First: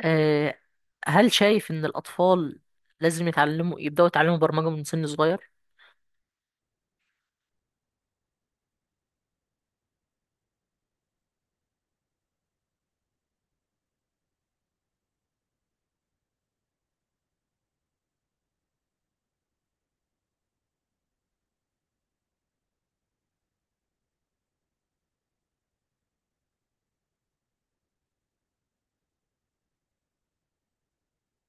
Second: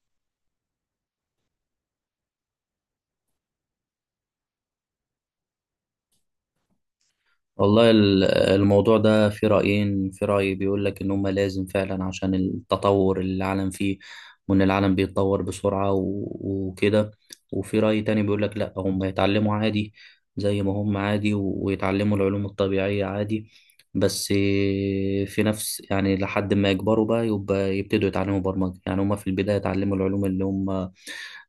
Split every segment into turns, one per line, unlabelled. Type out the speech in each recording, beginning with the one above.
آه، هل شايف إن الأطفال لازم يبدأوا يتعلموا برمجة من سن صغير؟
والله الموضوع ده في رأيين. في رأي بيقول لك إن هما لازم فعلا، عشان التطور اللي العالم فيه، وإن العالم بيتطور بسرعة وكده. وفي رأي تاني بيقول لك لأ، هما يتعلموا عادي زي ما هم عادي، ويتعلموا العلوم الطبيعية عادي. بس في نفس، يعني لحد ما يكبروا بقى يبقى يبتدوا يتعلموا برمجة. يعني هما في البداية يتعلموا العلوم اللي هم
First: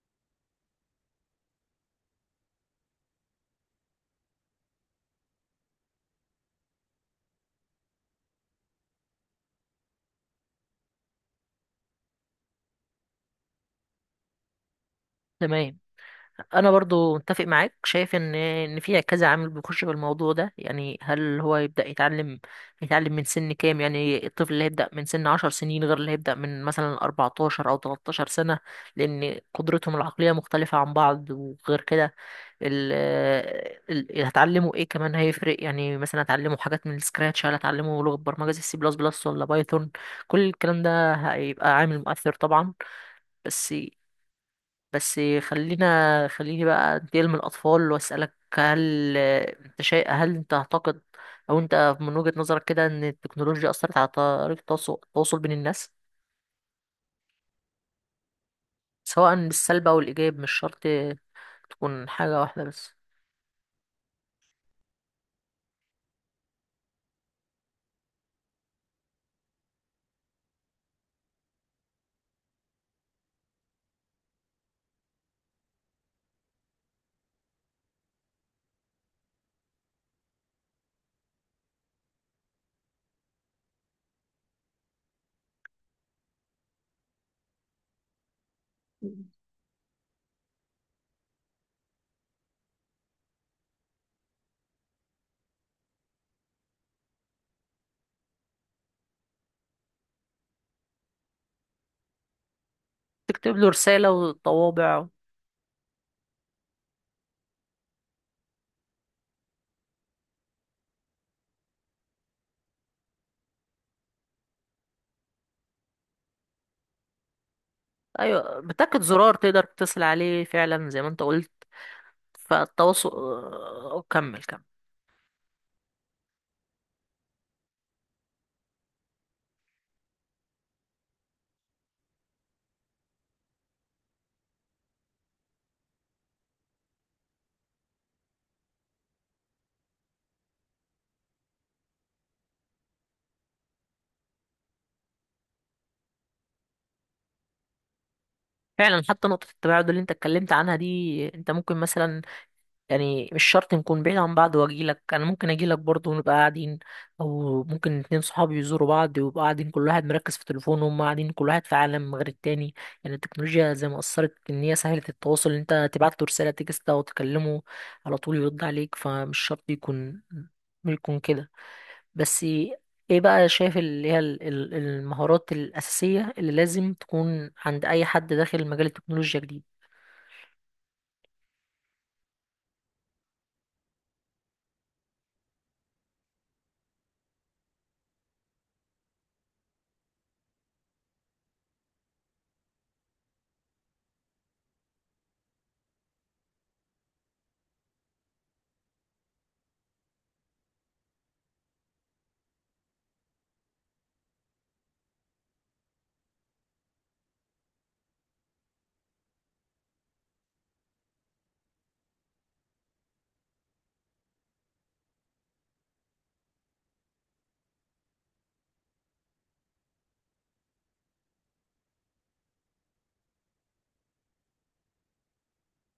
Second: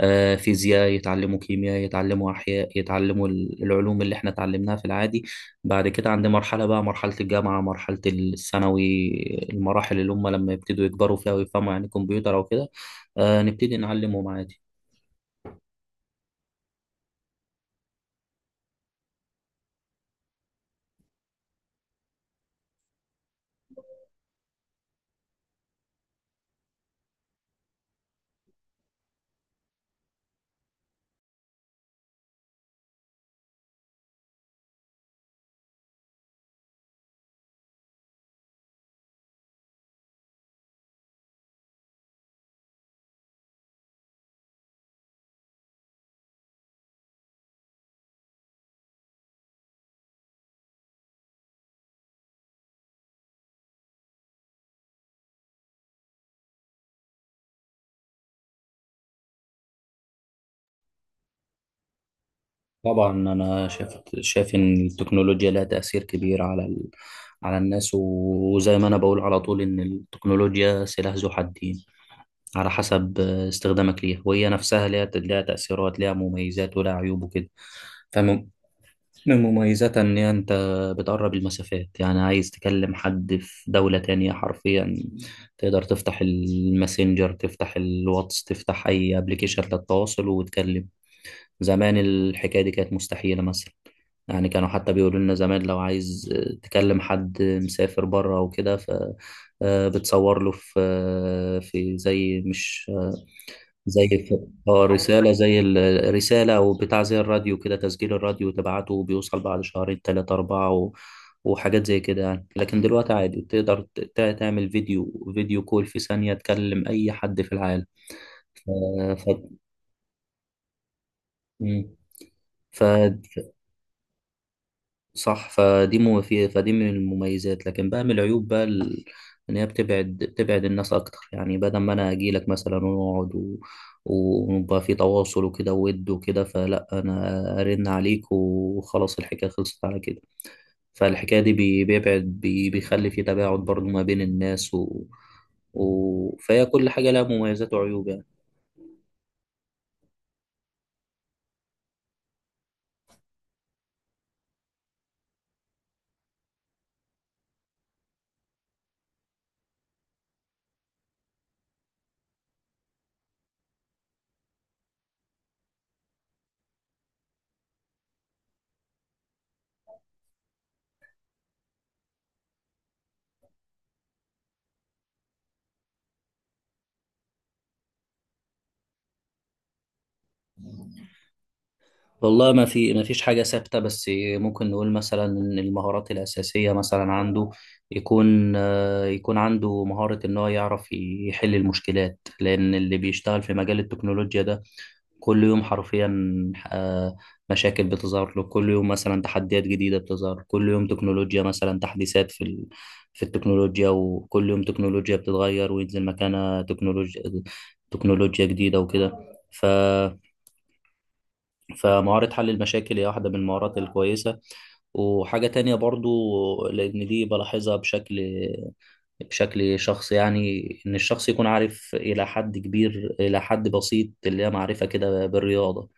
فيزياء، يتعلموا كيمياء، يتعلموا أحياء، يتعلموا العلوم اللي احنا اتعلمناها في العادي. بعد كده عندي مرحلة، بقى مرحلة الجامعة، مرحلة الثانوي، المراحل اللي هم لما يبتدوا يكبروا فيها ويفهموا يعني كمبيوتر أو كده، نبتدي نعلمهم عادي.
تمام. انا برضو متفق معاك، شايف ان في كذا عامل بيخش بالموضوع ده، يعني هل هو يبدا يتعلم من سن كام؟ يعني الطفل اللي هيبدا من سن 10 سنين غير اللي هيبدا من مثلا 14 او 13 سنه، لان قدرتهم العقليه مختلفه عن بعض. وغير كده ال اللي هتعلمه ايه كمان هيفرق، يعني مثلا هتعلمه حاجات من السكراتش، هل هتعلمه لغه برمجه زي سي بلس بلس ولا بايثون؟ كل الكلام ده هيبقى عامل مؤثر طبعا. بس بس خليني بقى انتقل من الأطفال وأسألك، هل انت هل انت تعتقد أو انت من وجهة نظرك كده ان التكنولوجيا أثرت على طريقة التواصل بين الناس، سواء بالسلب أو الإيجاب؟ مش شرط تكون حاجة واحدة بس.
طبعا أنا شايف إن التكنولوجيا لها تأثير كبير على على الناس، وزي ما أنا بقول على طول إن التكنولوجيا سلاح ذو حدين. على حسب استخدامك ليها. وهي نفسها ليها تأثيرات، ليها مميزات ولها عيوب وكده. من مميزاتها إن أنت بتقرب المسافات، يعني عايز تكلم حد في دولة تانية حرفيا تقدر تفتح الماسنجر، تفتح الواتس، تفتح أي ابلكيشن للتواصل وتكلم. زمان الحكاية دي كانت مستحيلة، مثلا. يعني كانوا حتى بيقولوا لنا زمان، لو عايز تكلم حد مسافر بره وكده بتصور له في في زي مش،
تكتب له
زي
رسالة
الف... اه،
وطوابع.
رسالة، زي الرسالة أو بتاع، زي الراديو كده، تسجيل الراديو تبعته وبيوصل بعد شهرين، تلاتة، أربعة و... وحاجات زي كده، يعني. لكن دلوقتي عادي تقدر تعمل فيديو كول في ثانية تكلم أي حد في العالم.
أيوة،
ف...
بتاكد زرار
ف...
تقدر تتصل عليه فعلا زي ما انت قلت.
مم. ف...
فالتواصل، كمل كمل.
صح. فدي مو في فدي من المميزات، لكن بقى من العيوب بقى ان هي بتبعد الناس اكتر. يعني بدل ما انا اجي لك مثلا ونقعد و... ويبقى في تواصل وكده ود وكده، فلا، انا ارن عليك وخلاص، الحكايه خلصت على كده. فالحكايه دي بيبعد، بيخلي في تباعد برضو ما بين الناس و... فهي كل حاجه لها مميزات وعيوب يعني.
فعلا، حتى نقطة التباعد اللي انت اتكلمت عنها دي، انت ممكن مثلا، يعني مش شرط نكون بعيد عن بعض واجيلك، انا ممكن اجيلك برضه ونبقى قاعدين، او ممكن اتنين صحابي يزوروا بعض ويبقى قاعدين كل واحد مركز في تليفونه، وهم قاعدين كل واحد في عالم غير التاني. يعني التكنولوجيا زي ما اثرت ان هي سهلت التواصل، إن انت تبعت له رساله تكست او تكلمه على طول يرد عليك، فمش شرط يكون كده. بس ايه بقى شايف اللي هي المهارات الاساسيه اللي لازم تكون عند اي حد داخل مجال التكنولوجيا جديد؟
والله ما فيش حاجة ثابتة، بس ممكن نقول مثلا إن المهارات الأساسية مثلا عنده، يكون عنده مهارة إن هو يعرف يحل المشكلات. لأن اللي بيشتغل في مجال التكنولوجيا ده، كل يوم حرفيا آه، مشاكل بتظهر له كل يوم، مثلا تحديات جديدة بتظهر كل يوم، تكنولوجيا، مثلا تحديثات في في التكنولوجيا. وكل يوم تكنولوجيا بتتغير وينزل مكانها تكنولوجيا جديدة وكده. ف... فمهارة حل المشاكل هي واحدة من المهارات الكويسة. وحاجة تانية برضو، لأن دي بلاحظها بشكل شخص، يعني إن الشخص يكون عارف إلى حد كبير، إلى حد بسيط، اللي هي معرفة كده بالرياضة.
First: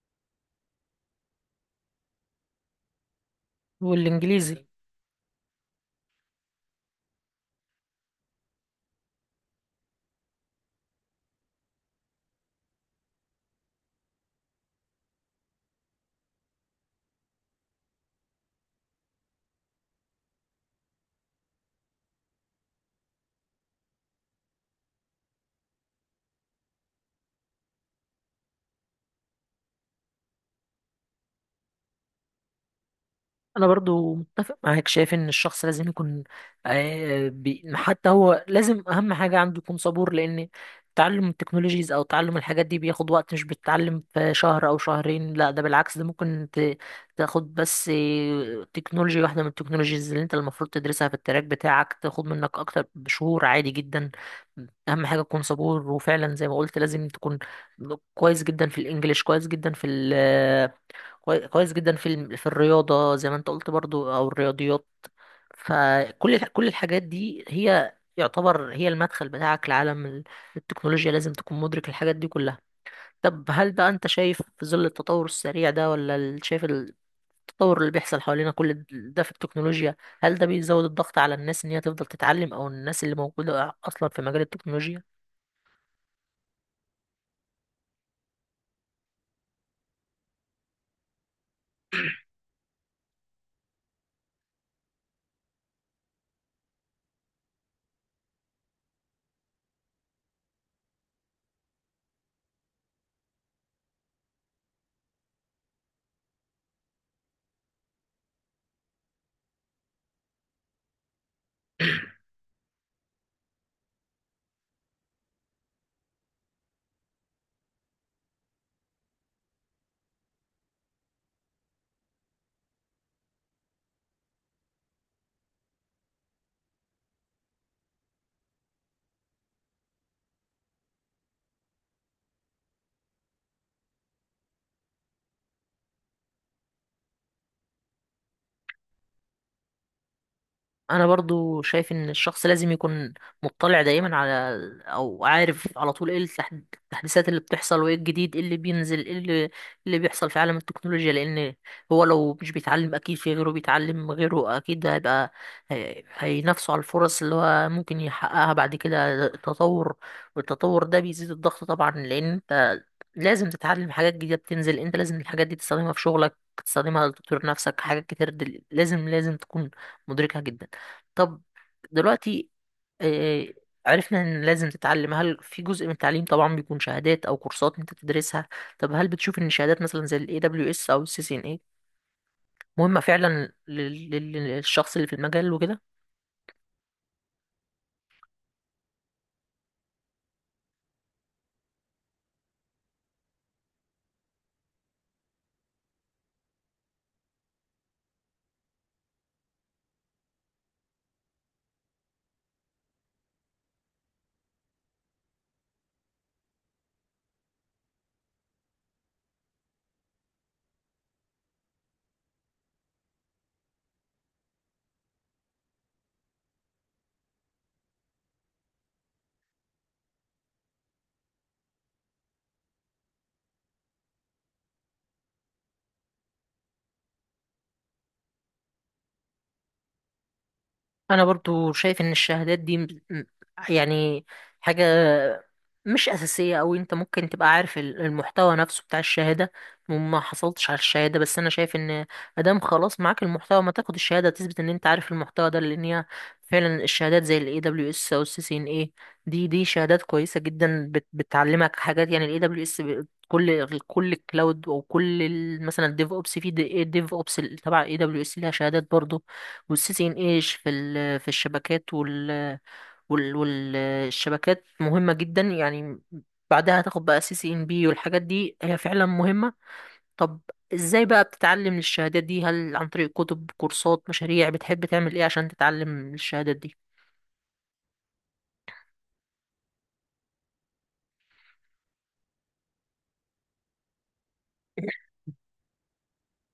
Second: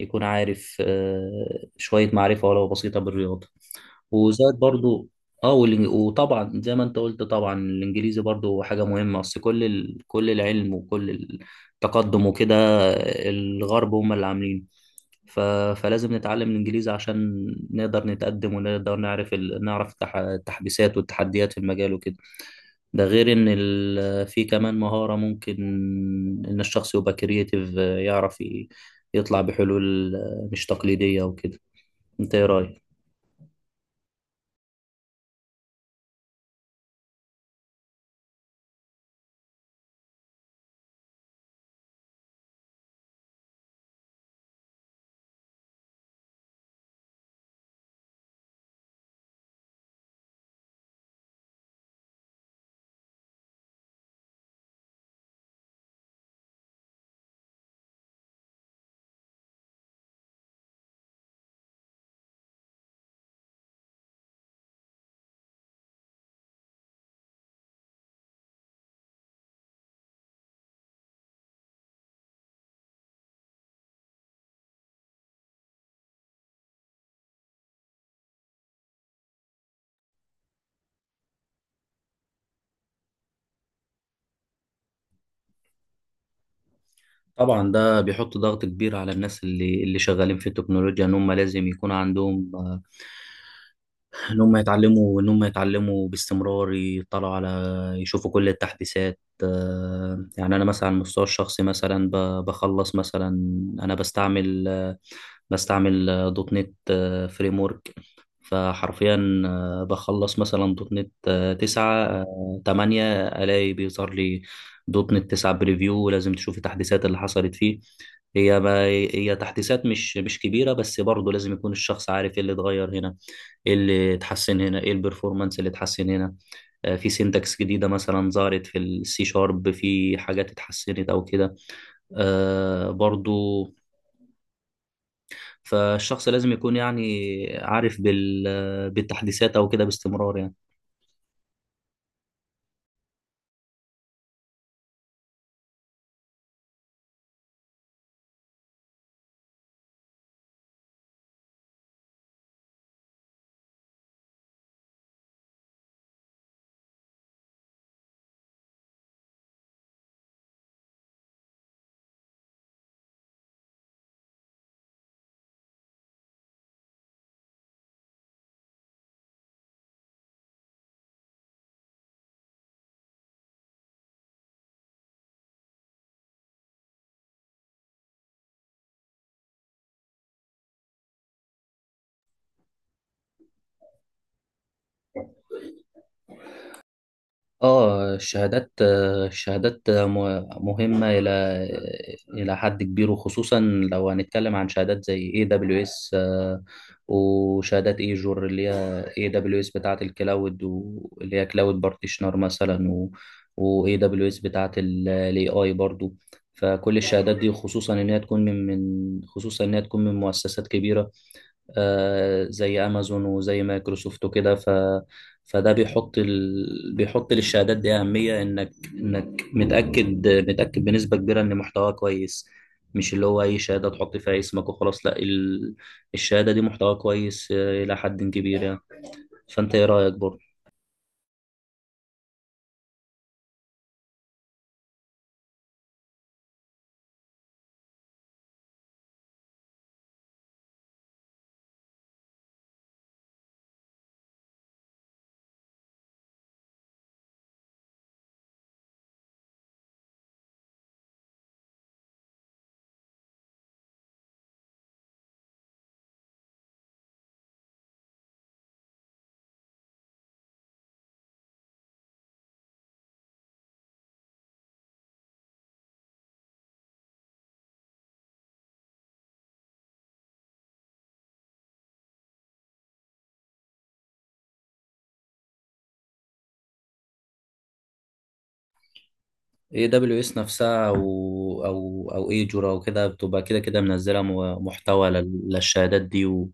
يكون عارف شوية معرفة ولو بسيطة بالرياضة.
والانجليزي.
وزائد برضو، وطبعا زي ما انت قلت، طبعا الانجليزي برضو حاجه مهمه، اصل كل كل العلم وكل التقدم وكده، الغرب هم اللي عاملينه. ف... فلازم نتعلم الإنجليزي عشان نقدر نتقدم ونقدر نعرف نعرف التحديثات والتحديات في المجال وكده. ده غير إن في كمان مهارة ممكن، إن الشخص يبقى كرييتيف يعرف يطلع بحلول مش تقليدية وكده. انت ايه رأيك؟
انا برضو متفق معاك، شايف ان الشخص لازم يكون، حتى هو لازم اهم حاجة عنده يكون صبور، لان تعلم التكنولوجيز او تعلم الحاجات دي بياخد وقت، مش بتتعلم في شهر او شهرين، لا، ده بالعكس، ده ممكن تاخد بس تكنولوجيا واحدة من التكنولوجيز اللي انت المفروض تدرسها في التراك بتاعك، تاخد منك اكتر بشهور عادي جدا. اهم حاجة تكون صبور، وفعلا زي ما قلت لازم تكون كويس جدا في الانجليش، كويس جدا في، كويس جدا في في الرياضة زي ما انت قلت برضو، او الرياضيات. فكل كل الحاجات دي هي يعتبر هي المدخل بتاعك لعالم التكنولوجيا، لازم تكون مدرك الحاجات دي كلها. طب هل بقى انت شايف في ظل التطور السريع ده، ولا شايف التطور اللي بيحصل حوالينا كل ده في التكنولوجيا، هل ده بيزود الضغط على الناس ان هي تفضل تتعلم، او الناس اللي موجودة اصلا في مجال التكنولوجيا؟
طبعا ده بيحط ضغط كبير على الناس اللي شغالين في التكنولوجيا، ان هم لازم يكون عندهم، ان هم يتعلموا، باستمرار يطلعوا على، يشوفوا كل التحديثات. يعني انا مثلا على المستوى الشخصي، مثلا بخلص مثلا. انا بستعمل دوت نت فريم ورك. فحرفيا بخلص مثلا دوت نت تسعة تمانية الاقي بيظهر لي دوت نت تسعة بريفيو. لازم تشوف التحديثات اللي حصلت فيه. هي ما هي تحديثات مش كبيرة، بس برضه لازم يكون الشخص عارف ايه اللي اتغير هنا، ايه اللي اتحسن هنا، ايه البرفورمانس اللي اتحسن هنا. في سينتاكس جديدة مثلا ظهرت في السي شارب، في حاجات اتحسنت او كده برضو. فالشخص لازم يكون يعني عارف بالتحديثات او كده باستمرار، يعني.
انا برضو شايف ان الشخص لازم يكون مطلع دايما على، او عارف على طول ايه التحديثات اللي بتحصل وايه الجديد، ايه اللي بينزل، ايه إيه اللي بيحصل في عالم التكنولوجيا. لان هو لو مش بيتعلم، اكيد في غيره بيتعلم، غيره اكيد هيبقى هينافسه على الفرص اللي هو ممكن يحققها بعد كده. التطور، والتطور ده بيزيد الضغط طبعا، لان انت لازم تتعلم حاجات جديدة بتنزل، انت لازم الحاجات دي تستخدمها في شغلك، تستخدمها لتطوير نفسك، حاجات كتير لازم تكون مدركها جدا. طب دلوقتي، آه، عرفنا ان لازم تتعلم. هل في جزء من التعليم طبعا بيكون شهادات او كورسات انت تدرسها؟ طب هل بتشوف ان الشهادات مثلا زي الاي دبليو اس او السي سي ان اي مهمة فعلا للشخص اللي في المجال وكده؟
اه، الشهادات مهمة إلى حد كبير. وخصوصا لو هنتكلم عن شهادات زي AWS وشهادات ايجور. اللي هي AWS بتاعة الكلاود، واللي هي كلاود بارتيشنر مثلا، و AWS بتاعة ال AI برضو. فكل الشهادات دي، خصوصا إن هي تكون من مؤسسات كبيرة زي امازون وزي مايكروسوفت وكده فده بيحط بيحط للشهادات دي اهميه، انك متاكد بنسبه كبيره ان محتواها كويس. مش اللي هو اي شهاده تحط فيها اسمك وخلاص، لا، الشهاده دي محتواها كويس، الى حد كبير يعني. فانت ايه رايك برضه؟
انا برضو شايف ان الشهادات دي يعني حاجة مش اساسية، او انت ممكن تبقى عارف المحتوى نفسه بتاع الشهادة وما حصلتش على الشهادة، بس انا شايف ان ادام خلاص معاك المحتوى ما تاخد الشهادة تثبت ان انت عارف المحتى ده، لان هي فعلا الشهادات زي الاي دبليو اس او السي سي ان اي دي شهادات كويسة جدا، بتعلمك حاجات، يعني الاي دبليو اس كل الكلاود، او كل مثلا الديف اوبس. في ديف اوبس تبع اي دبليو اس ليها شهادات برضو، والسيسي انقاش في في الشبكات، والشبكات مهمة جدا يعني، بعدها هتاخد بقى سي سي ان بي، والحاجات دي هي فعلا مهمة. طب ازاي بقى بتتعلم الشهادات دي، هل عن طريق كتب، كورسات، مشاريع، بتحب تعمل ايه عشان تتعلم الشهادات دي؟
اي دبليو اس نفسها او ايجورا وكده بتبقى كده كده منزله محتوى للشهادات دي و...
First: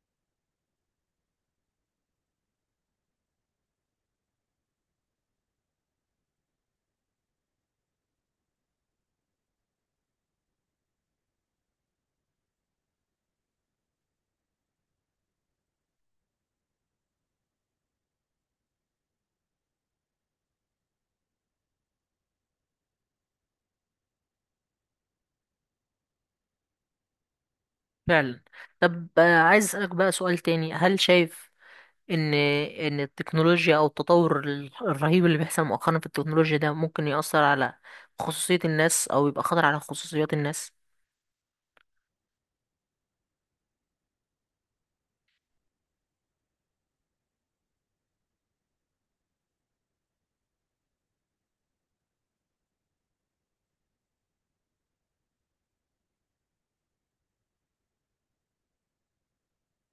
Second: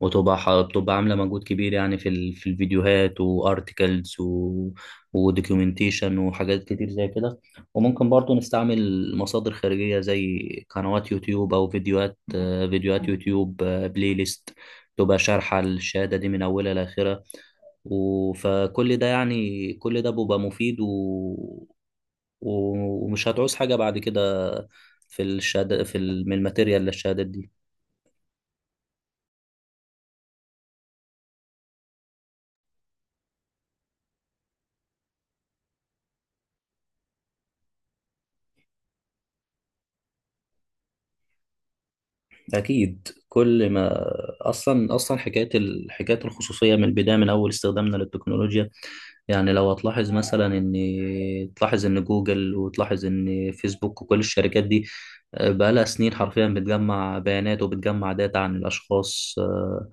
بتبقى عامله مجهود كبير يعني في في الفيديوهات وارتكلز و... ودوكيومنتيشن وحاجات كتير زي كده. وممكن برضو نستعمل مصادر خارجيه زي قنوات يوتيوب او فيديوهات يوتيوب بلاي ليست، تبقى شارحه الشهاده دي من اولها لاخرها. فكل ده، يعني كل ده بيبقى مفيد و... ومش هتعوز حاجة بعد كده في الشهادة في من الماتيريال للشهادات دي.
فعلا. طب عايز اسألك بقى سؤال تاني، هل شايف ان التكنولوجيا او التطور الرهيب اللي بيحصل مؤخرا في التكنولوجيا ده ممكن يأثر على خصوصية الناس، او يبقى خطر على خصوصيات الناس؟
أكيد كل ما، أصلا حكاية حكاية الخصوصية من البداية، من أول استخدامنا للتكنولوجيا. يعني لو هتلاحظ مثلا إن، تلاحظ إن جوجل وتلاحظ إن فيسبوك وكل الشركات دي بقالها سنين حرفيا بتجمع بيانات وبتجمع داتا عن الأشخاص آه،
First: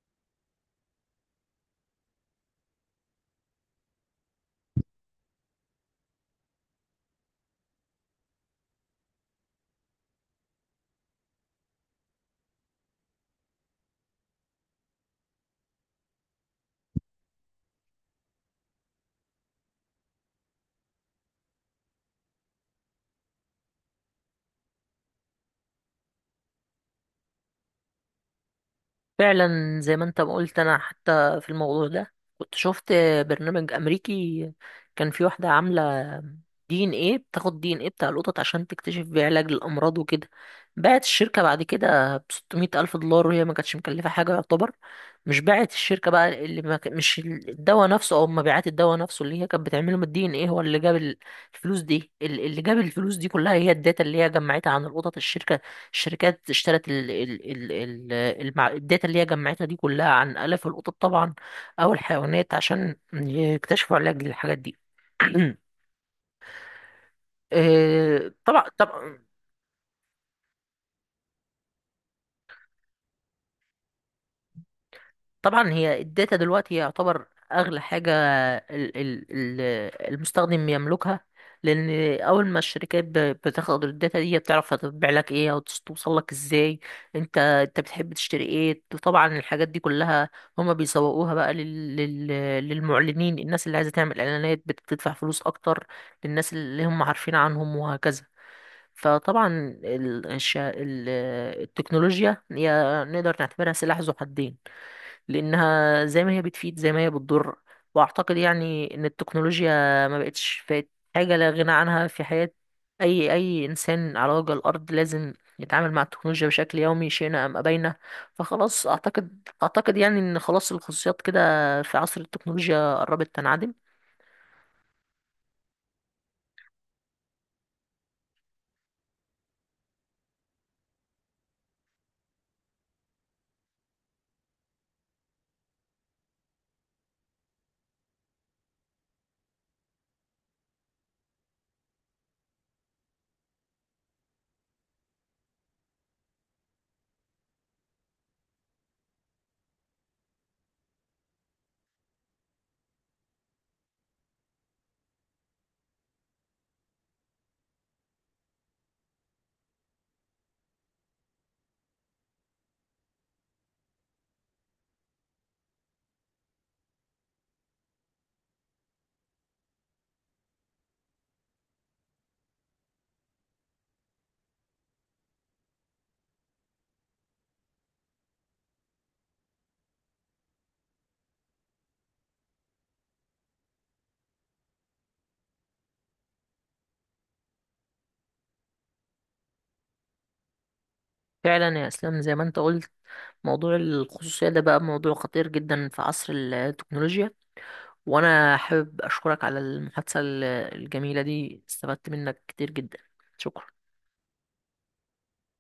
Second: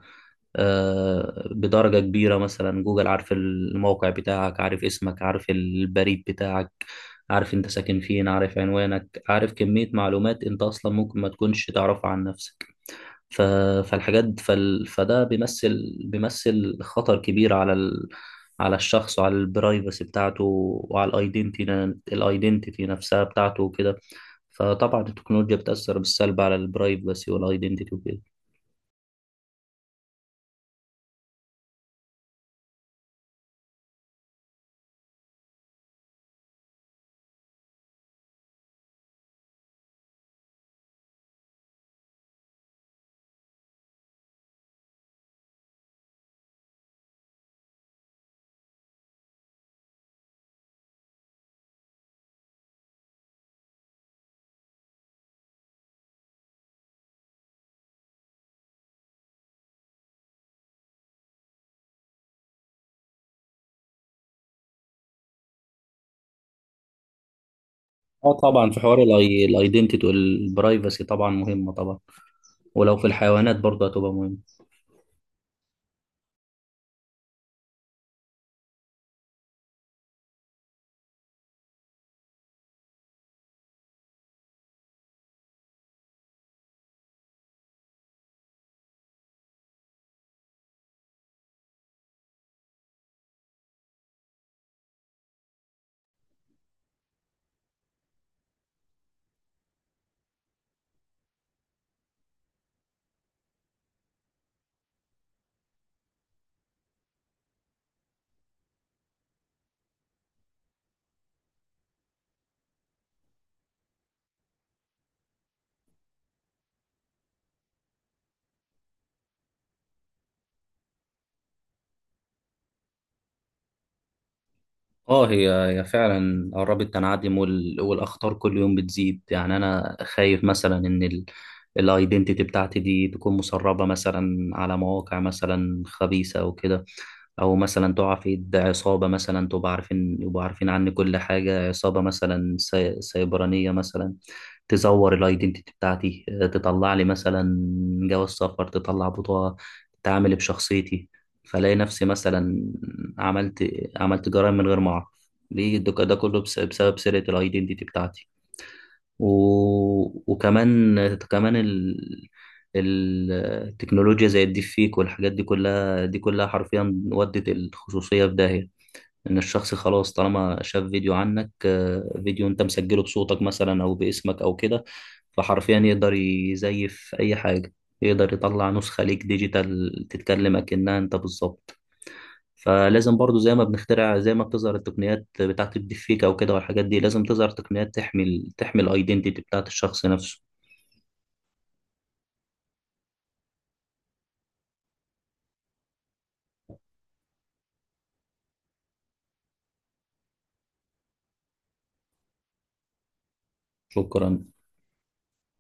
آه، بدرجة كبيرة. مثلا جوجل عارف الموقع بتاعك، عارف اسمك، عارف البريد بتاعك، عارف انت ساكن فين، عارف عنوانك، عارف كمية معلومات انت اصلا ممكن ما تكونش تعرفها عن نفسك. ف... فده بيمثل خطر كبير على على الشخص وعلى البرايفسي بتاعته، وعلى الايدنتيتي نفسها بتاعته وكده. فطبعا التكنولوجيا بتأثر بالسلب على البرايفسي والايدنتيتي وكده.
فعلا زي ما انت ما قلت. انا حتى في الموضوع ده كنت شفت برنامج امريكي، كان في واحده عامله دي ان ايه، بتاخد دي ان ايه بتاع القطط عشان تكتشف بيه علاج للامراض وكده، باعت الشركه بعد كده ب 600 الف دولار، وهي ما كانتش مكلفه حاجه يعتبر. مش باعت الشركه بقى اللي ما مش الدواء نفسه او مبيعات الدواء نفسه اللي هي كانت بتعمله من الدي ان ايه، هو اللي جاب الفلوس دي، اللي جاب الفلوس دي كلها هي الداتا اللي هي جمعتها عن القطط الشركه. الشركات اشترت ال ال ال الداتا اللي هي جمعتها دي كلها عن آلاف القطط طبعا، أو الحيوانات، عشان يكتشفوا علاج للحاجات دي.
اه
طبعا
طبعا، في حوار
طبعا.
الايدنتيتي والبرايفسي طبعا مهمة طبعا. ولو في الحيوانات برضه هتبقى مهمة.
طبعا هي الداتا دلوقتي يعتبر اغلى حاجه ال- ال- ال- المستخدم يملكها، لان اول ما الشركات بتاخد الداتا دي بتعرف هتبيع لك ايه، او توصل لك ازاي، انت بتحب تشتري ايه. طبعا الحاجات دي كلها هما بيسوقوها بقى للمعلنين، الناس اللي عايزه تعمل اعلانات بتدفع فلوس اكتر للناس اللي هم عارفين عنهم، وهكذا. فطبعا ال- الش- ال- التكنولوجيا هي، نقدر نعتبرها سلاح ذو حدين، لانها زي ما هي بتفيد زي ما هي بتضر. واعتقد يعني ان التكنولوجيا ما بقتش، فات حاجه لا غنى عنها في حياه اي انسان على وجه الارض، لازم يتعامل مع التكنولوجيا بشكل يومي شئنا ام ابينا. فخلاص اعتقد يعني ان خلاص الخصوصيات كده في عصر التكنولوجيا قربت تنعدم.
اه، هي فعلا قربت تنعدم. والاخطار كل يوم بتزيد. يعني انا خايف مثلا ان الايدنتيتي بتاعتي دي تكون مسربه مثلا على مواقع مثلا خبيثه او كده. او مثلا تقع في ايد عصابه مثلا، تبقى عارفين يبقوا عارفين عني كل حاجه، عصابه مثلا سيبرانيه مثلا، تزور الايدنتيتي بتاعتي، تطلع لي مثلا جواز سفر، تطلع بطاقه، تتعامل بشخصيتي، فلاقي نفسي مثلا عملت عملت جرائم من غير ما اعرف. ده كله بسبب سرقة الايدنتيتي بتاعتي و... وكمان ال- التكنولوجيا زي الديب فيك والحاجات دي كلها حرفيا ودت الخصوصية في داهية. ان الشخص خلاص طالما شاف فيديو عنك، فيديو انت مسجله بصوتك مثلا او باسمك او كده، فحرفيا يقدر يزيف اي حاجة، يقدر يطلع نسخة ليك ديجيتال تتكلم اكنها انت بالظبط. فلازم برضو زي ما بنخترع، زي ما بتظهر التقنيات بتاعة الديب فيك او كده والحاجات دي، لازم تظهر تقنيات تحمي تحمي الايدنتيتي بتاعة الشخص نفسه.
فعلا يا اسلام، زي ما انت قلت، موضوع الخصوصيه ده بقى موضوع خطير جدا في عصر التكنولوجيا، وانا حابب اشكرك على المحادثة الجميلة دي، استفدت منك كتير جدا. شكرا.
شكرا.